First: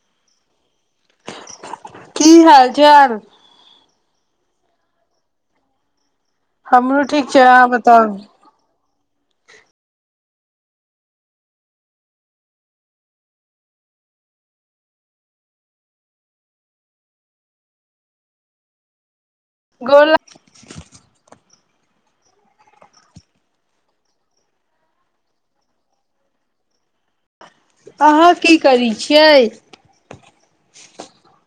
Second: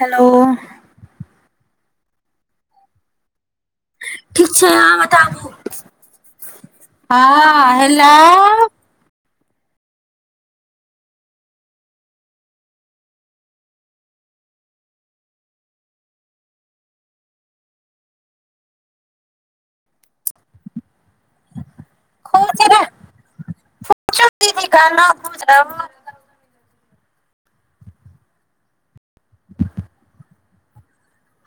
hello की हाल चाल ठीक छै अहाँ बताबू हमरो ठीक छै अहाँ हँ बताउ हेलो गोर ला खोज बुझब अहाँ की करैत छियै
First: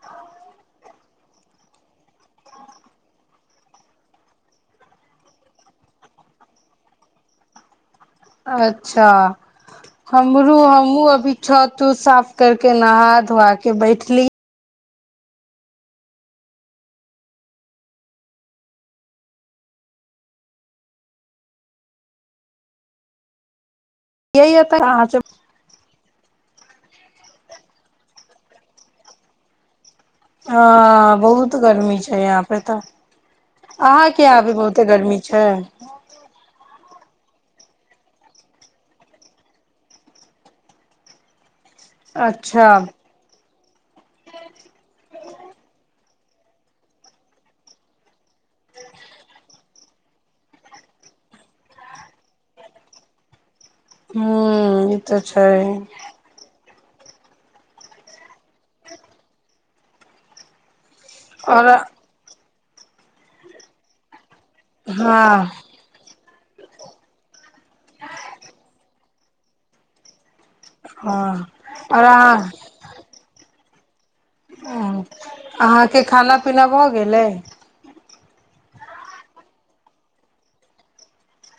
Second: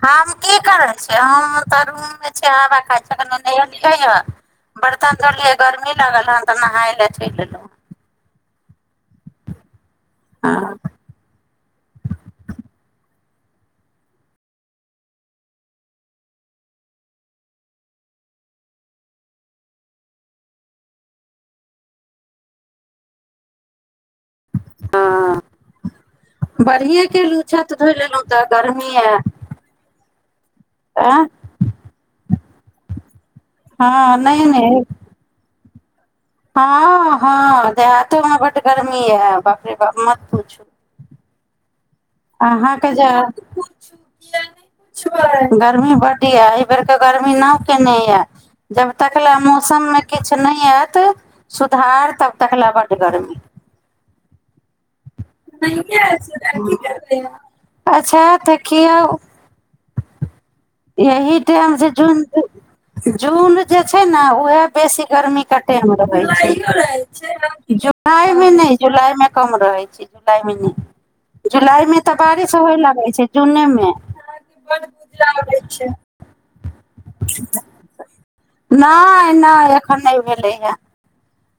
हम की करै छियै हम तऽ रूममे छै हवा खाइत छ नहलियै ह बर्तन धोड़लियै गर्मी लगल हन तऽ नहााय लए चोलि लेलहुँँ अच्छा हमरो हँ हमहुँ अभी छतू साफ करके नहाय तो आके बैठ ली यै तऽ अहाँ सब हँ बढ़िए केलूँ छत धो लेलहुँ तऽ गर्मी ह हँ बहुत गर्मी छै यहाँ पे तऽ हँ अहाँके नहि यपे नहि बहुते गर्मी छै ह हँ हँ देहातो मे बड गर्मी ह बापे बाप मत पूछू अच्छा अहाँके जे गर्मी बड एहि बेरके गर्मी न कयने यए जब तकलए मौसममे किछु नहि आयत सुधार तब तकले बड गरमी हँ नहि आएल छला की अच्छा त देखियौ यहीं आओर टाइम से जून जून जे छै ने ओ वएह बेसी गर्मी हँ का टाइम रहे कइयो रहै छै जुलाई मे नहि जुलाइ मे कम रहै छै जुलाई म हँ जुलाई मे आओर तऽ बारिश होय लागै छै जूने मे ओ अहाँ के खाना पीना भऽ गेलै नहि नहि एखन नहि भेलैए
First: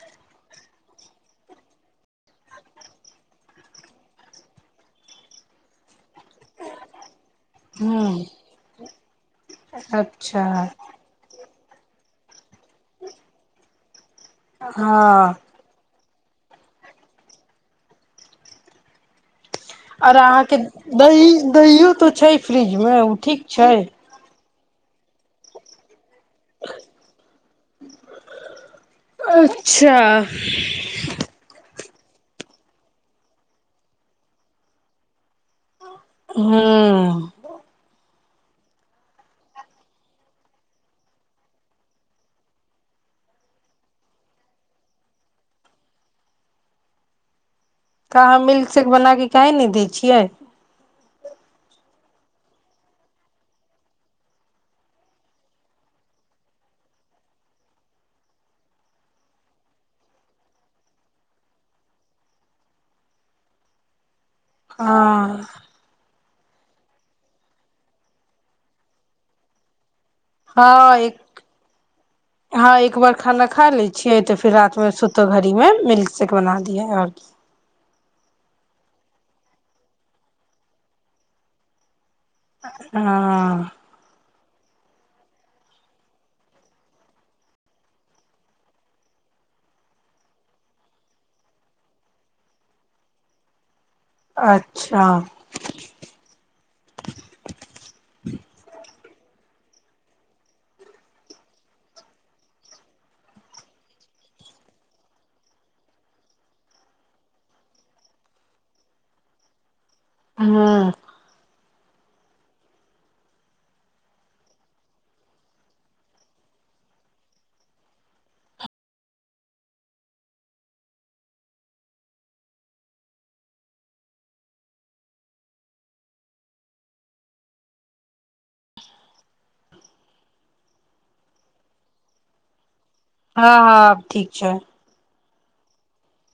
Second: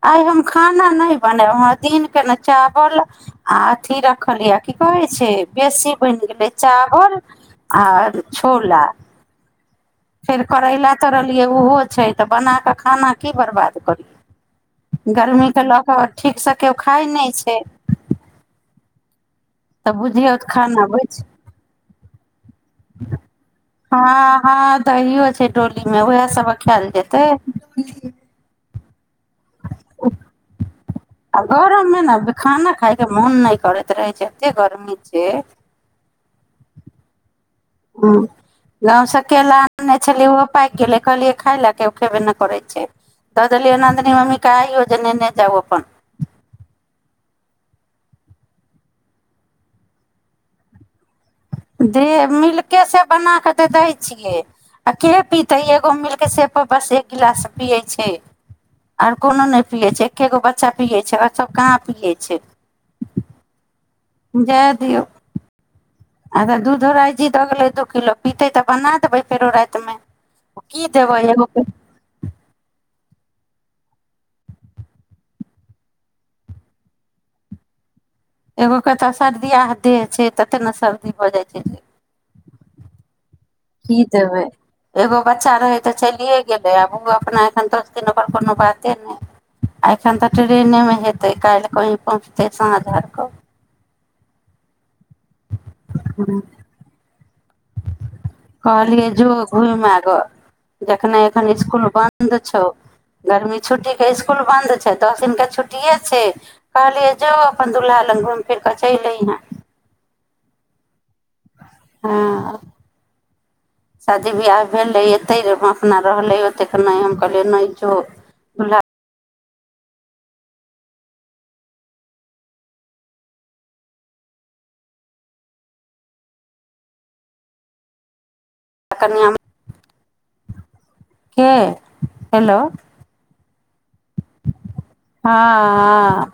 आइ हम खाना नहि बनायब हमरा दिनकेँ ने चावल आ अथि रखलियए की कहै छै बेसी बनि गेलै चावल आ हूँ छोला अच्छा फर करैला तऽरल ओहो छै तऽ बनााकऽ खाना की बर्बाद करियौ हँ गर्मी तऽ लोक ठीकसँ केओ खाइ नहि छै तऽ आर बुझियौ तऽ अहाँके खाना बचि दही दहिओ तऽ छै फ्रिजमे ओ ठीक छै हँ हँ दहियो छै डोलीमे उएह सब खायल जेतै अच्छा मे ने खाना खाायके मोन नहि करैत रहै छै एते गर्मी छै हुँ हुँ गाँवसँ केेला आनने छलियै ओहो पाकि गेलै कहलियै खाय लए क ओ खयबे नहि करै छै दऽ देलियै नदिन मम्मीके आइयौ जे नेने जाउ अपन कहाँ मिल्कशेक बना कऽ की ने दै छियै दे मिलिसे कऽ से बना कऽ तऽ दै छियै आ के पीतै एगो मिलि कऽ सेपर बस एक गिलास पियै छै आर कोनो नहि पियै छै एक्के गो बच्चा पियै छै आओर सभ कहाँ पियै छै हँ आगर तऽ दूधो राइ जी दऽ गेलै दू किलो पीतै तऽ बना देबै फेरो रातिमे की हँ देबै एक एगो हँ एक वर् खाना खा लै छियै तऽ फेर रातिमे सुतो घड़ीमे मिल्कशेक बना दियै आओर एगोक क तऽ सर्दिय देह छै ततेक ने सर्दी भऽ जाइ छै जे हुँ की देबै एगो बच्चा रहै तऽ चलिए गेलै आब ओ अपना एखन दोस दिन ओकर कोनो बाते नहि आ एखन तऽ ट्रेनेमे हेतै काल्हि कहीँ पहुँचतै साँझ आर कऽ अच्छा आँ कहलियै जो घुमि आगह जखन एखन इसकुल बन्द छौ गरमी छुट्टीके इसकुल बन्द छै दस दिनके छुट्टिए छै कहलियै जो अपन दुल्हा लग घुमि फिरि कऽ चलि अइहेँ हुँ हँ शादी बिवाह भेलै एतहि अपना रहलै ओतेक नहि हम कहलियै नहि जो ह हेलो हँ हँ ठीक छै हँ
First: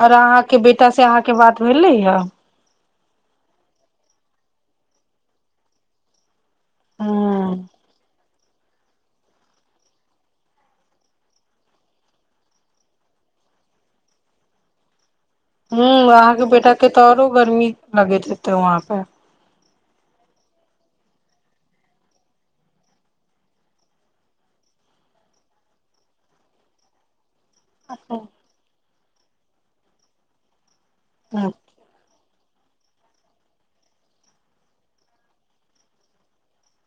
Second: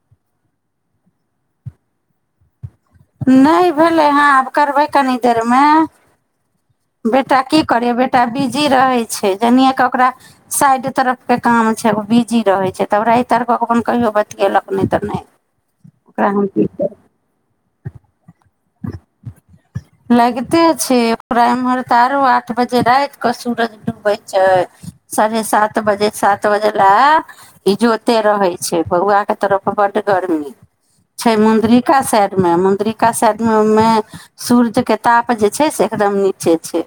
आओर अहाँके बेटा से अहाँके बात भेलै ह नहि भेलै हँ आब करबै कनि देरमे बेटा हूँ की करै बेटा बीज बिजी रहे छै जनिये के ओकरा साइड तरफ के काम छै ओ बिजी रहे छै तऽ ओरा एहि तरफ अपन कहियो बतियेलक नहि तऽ नहि हुँ ओकरा अहाँके हम की बेटााक कहब के तऽ आओरो गर्मी लगे हेते वहाँ पे लागिते छै ओरा एम्हर तऽ आरो आठ बजे राात कऽ सूरज डूबै छै साढ़े सात बजे सात बजे ल ईजोते रहै छै बौआ के तरफ बड गरमी छै मुुद्रीका शायद मुंद्रिका शायद उ मे सूर्य के ताप जे छै से एकदम नीचे छै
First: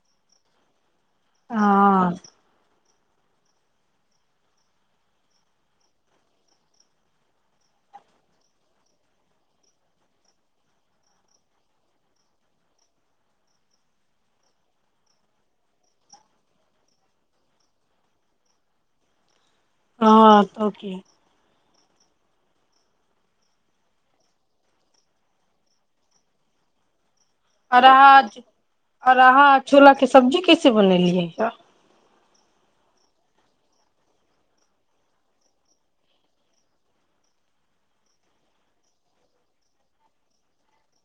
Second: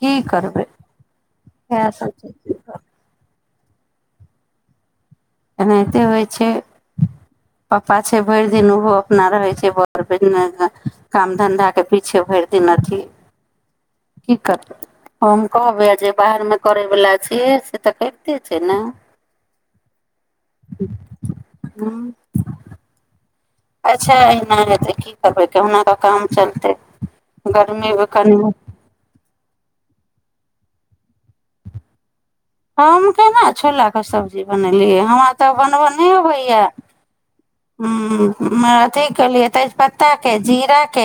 की करबै इहा हँ सबच एनाहिते होइ छै पाप्पा छै भरि दिन ओहो अपना रहै छै बर बि काम धन्धाके पीछे भरि दिन अथि की करबै हम कहबै आ जे बाहरमे करयवला छियै से तऽ करिते छै ने हँ त क हूँ अच्छा एना हेतै की करबै कहुना कऽ काम चलतै आर गर्मीमे रहा कनि आ रहा चूला कें सब्जी कैसे बनेलियै ता हम केना छोलाके सब्जी बनेलियै हमरा तऽ बनबय नहि अबैए हं अथि केलियै तेजपत्ताके जीराके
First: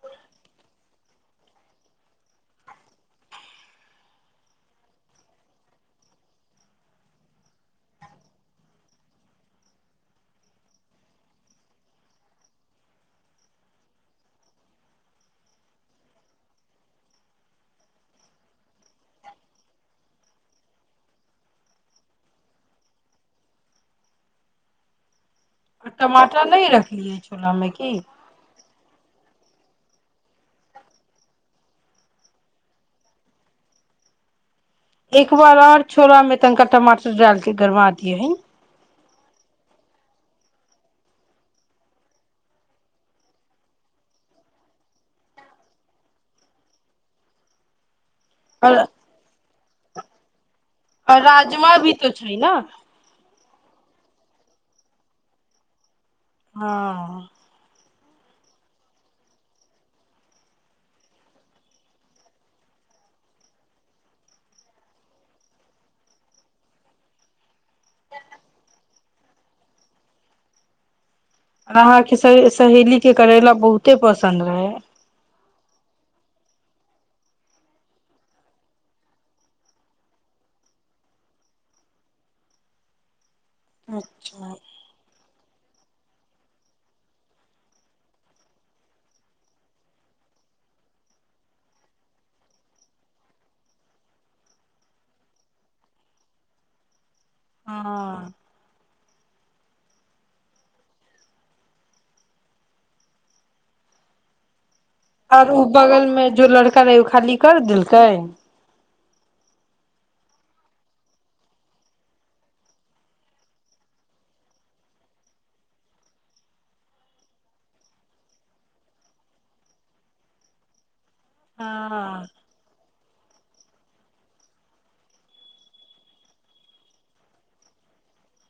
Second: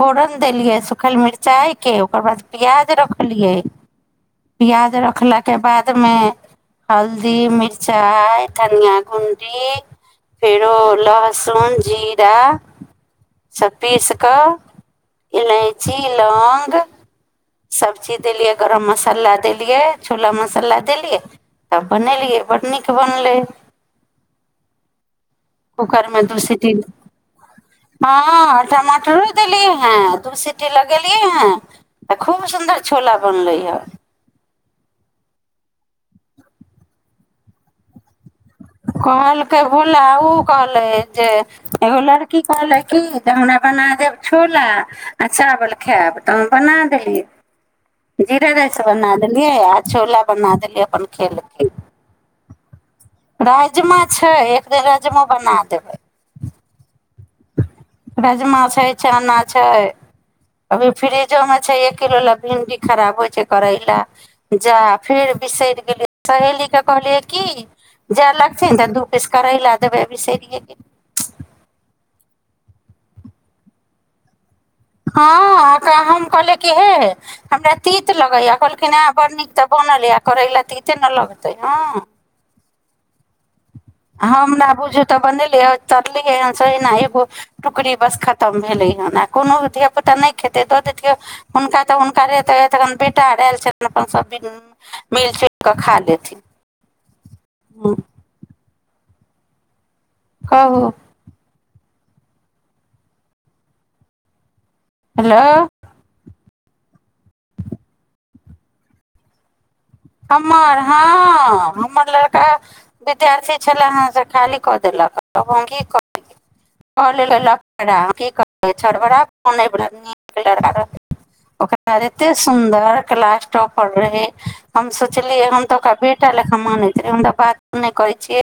फोरन देलियै सूखल मिरचाइके ओकर बाद प्याज रखलियै प्याज रखलाके बादमे हल्दी मिर्चाइ धनियााँ गुणडी फेरो लहसुन जीरा सभ पीस कऽ इलायची लौंग सभचीज देलियै गरम मसाला देलियै छोला मसाला देलियै तब बनेलियै बड्ड नीक बनलै कुकर मे दूस टमाटर नहि दी रखलियै छोला मे की हँ टमाटर देलियै हैं दू सीटी लगेलियै हें तऽ खूब सुन्दर छोला बनले हे एक बार आऔर छोला मे तनिका टमाटर डालके गरमा दए है कहलकै भोला ओ कहलै जे एगो लड़की कहलै किी जे हमरा बना देब छोला आ चावल खायब तऽ हम बना देली जीरा और राइस बना देलियै आ छोला बना देलियै अपन खेलके राजमा भी तो छै ने राजमा छै एक दिन राजमाो बना देबै हँ राजमा छै चना छै अभी फ्रिजोमे छै एक किलो लए भिंडी खराब होइ छै करैला जा फेर बिसरि गेलियै सहेलीकेँ कहलियै की जाय लगथिन तऽ दू पीस करैला देबै बिसरिियए क र अहां के सहेली के करेला बहुते पसंन्द रहे हँ हम कहलिय कि हे हमरा तीत लगैएा कहलखिन हँ बड़ नीक तऽ बनल य आ करै ल तीते ने लगतै हँ अच्छा हमरा बुझु तऽ बनेलियै तरलियै हन से एहिना एगो टुकड़ी बस खतम भेलै हन आ कोनो धियापुता नहि खेतै दऽ देथिियै हुनका तऽ हुनकरे तऽन बेटा आर आयल छथिन अपन सभद मिल जुलि कऽ खा लेथिन हँ, हाँ कहु हेलो आर ओ बगलमें जो लड़का करे ओ खाली कर देलकै हमर हँ हमर लड़का विद्यार्थी छले हेँ से खाली कऽ देलक तब हम की कर कहल ल की छोरा कें फोन आबि ओकररा हँ एते सुन्दर क्लास टापर रहे हम सोचलियै हम तऽ ओकरा बेटा लेखा मानैत रह हम त बात नहि करै छियै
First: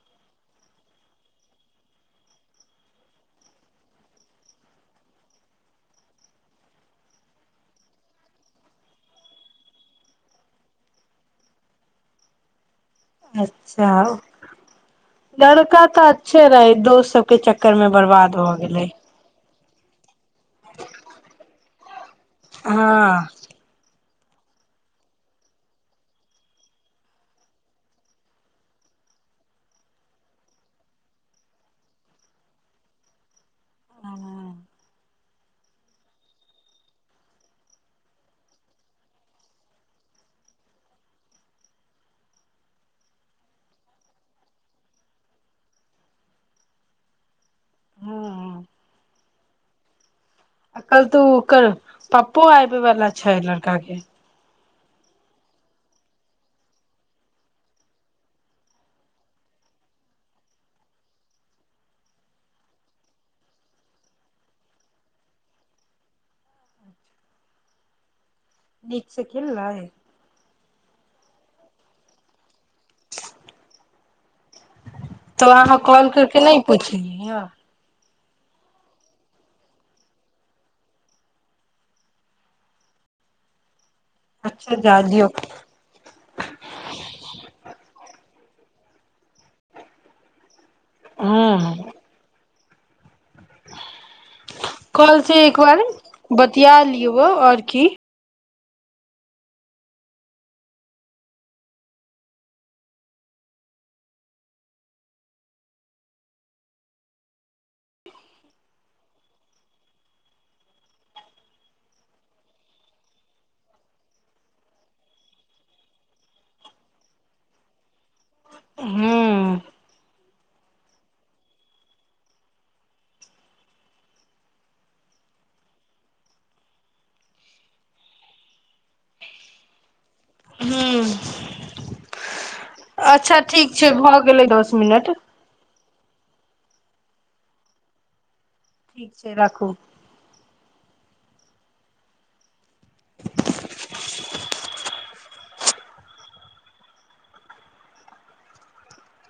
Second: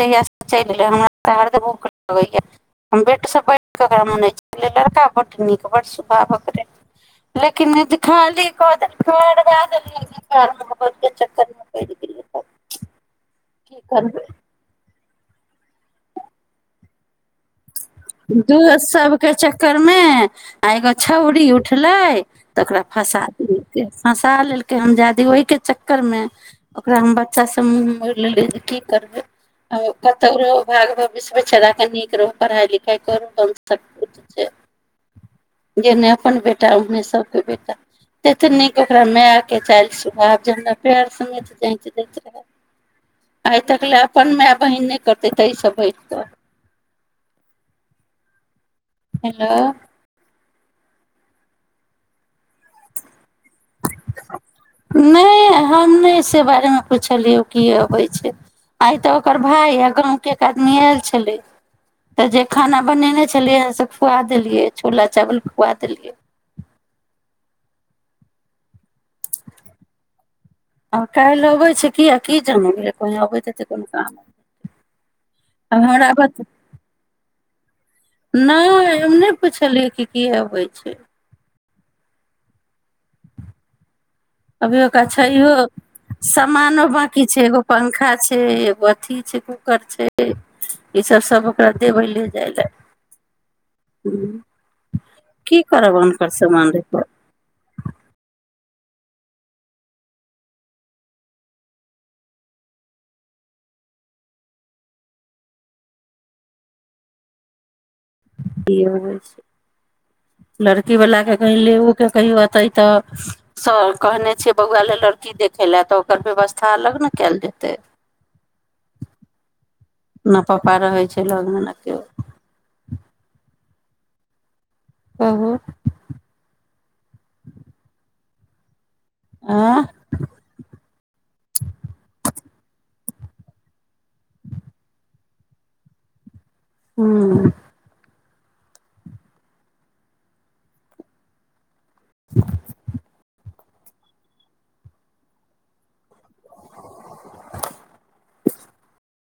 जहिया चलि एले हमरा भूख लगैय हम बेटसँ बैरा मन लड़का ब नीक ब सुखाव रह लेकिनीह चक प अच्छा लड़का तऽ अच्छे रहै दोस्त सब के चक् दोस सबके चक्कर करने म आ एगो छौउरी उठले तकरा फसा हँ द हँसा लेलके हरमजाादी ओहि के चक्कर में ओकरा हम बच्चा सबड़ लेले जे की करबे कतौ रहो भाग भविष्य बचारा के नीक रहो पढ़ाई लिख क कर क छै जेहने अपन बेटा ओहने सभके बेटा ततनीक ओकरा मायके चालि सुह आब जरा पएर समेत जाँति दैत रहय आइ तक लए अपन माय बहीन नहि करतै ताहिसँ बैठतऽ हँ हेलो कल तू ओकर पप्पो आयब बला छै लड़काके नहि हम नहि से बारेमे पुछलियै की अबै छै आइ तऽ ओकर भाय आ गाँवके एक आदमी आयल छलै तऽ जे खाना बनेने छलियै हे से खुआ देलियै छोला चावल खुआ देलियै नीक से खेलल ह आ काल्हि अबै छै किया की जमन कह अबै ततऽ कोनो काम तो अहाँ आब कॉल हमरा बत करके नहि पुछलियै ह नहि हम नहि पुछलियै क की अबै छै अच्छा अभियो जा क दियौ छैयो सामानो बकी छै एगो पंखा छै एगो अथी छै ओकर छै ई सब सब ओकरा देबै ले जाय ले कल से एक की बार करब हुनकर सामान बतिया देखब लिय आओर की क होइ छै लड़कीवलाके कह ले ओके कहियौ अतै तऽ स कहने छियै बौआ लए लड़की देखय लए तऽ ओकर व्यवस्था अलग ने कयल जेतै ह नहि पापा रहै छै लगमे ने केओ कहु आँ ह अच्छा ठीक छै भऽ गेलै दस मिनट हूँ ठीक छै राखू [unintelligible]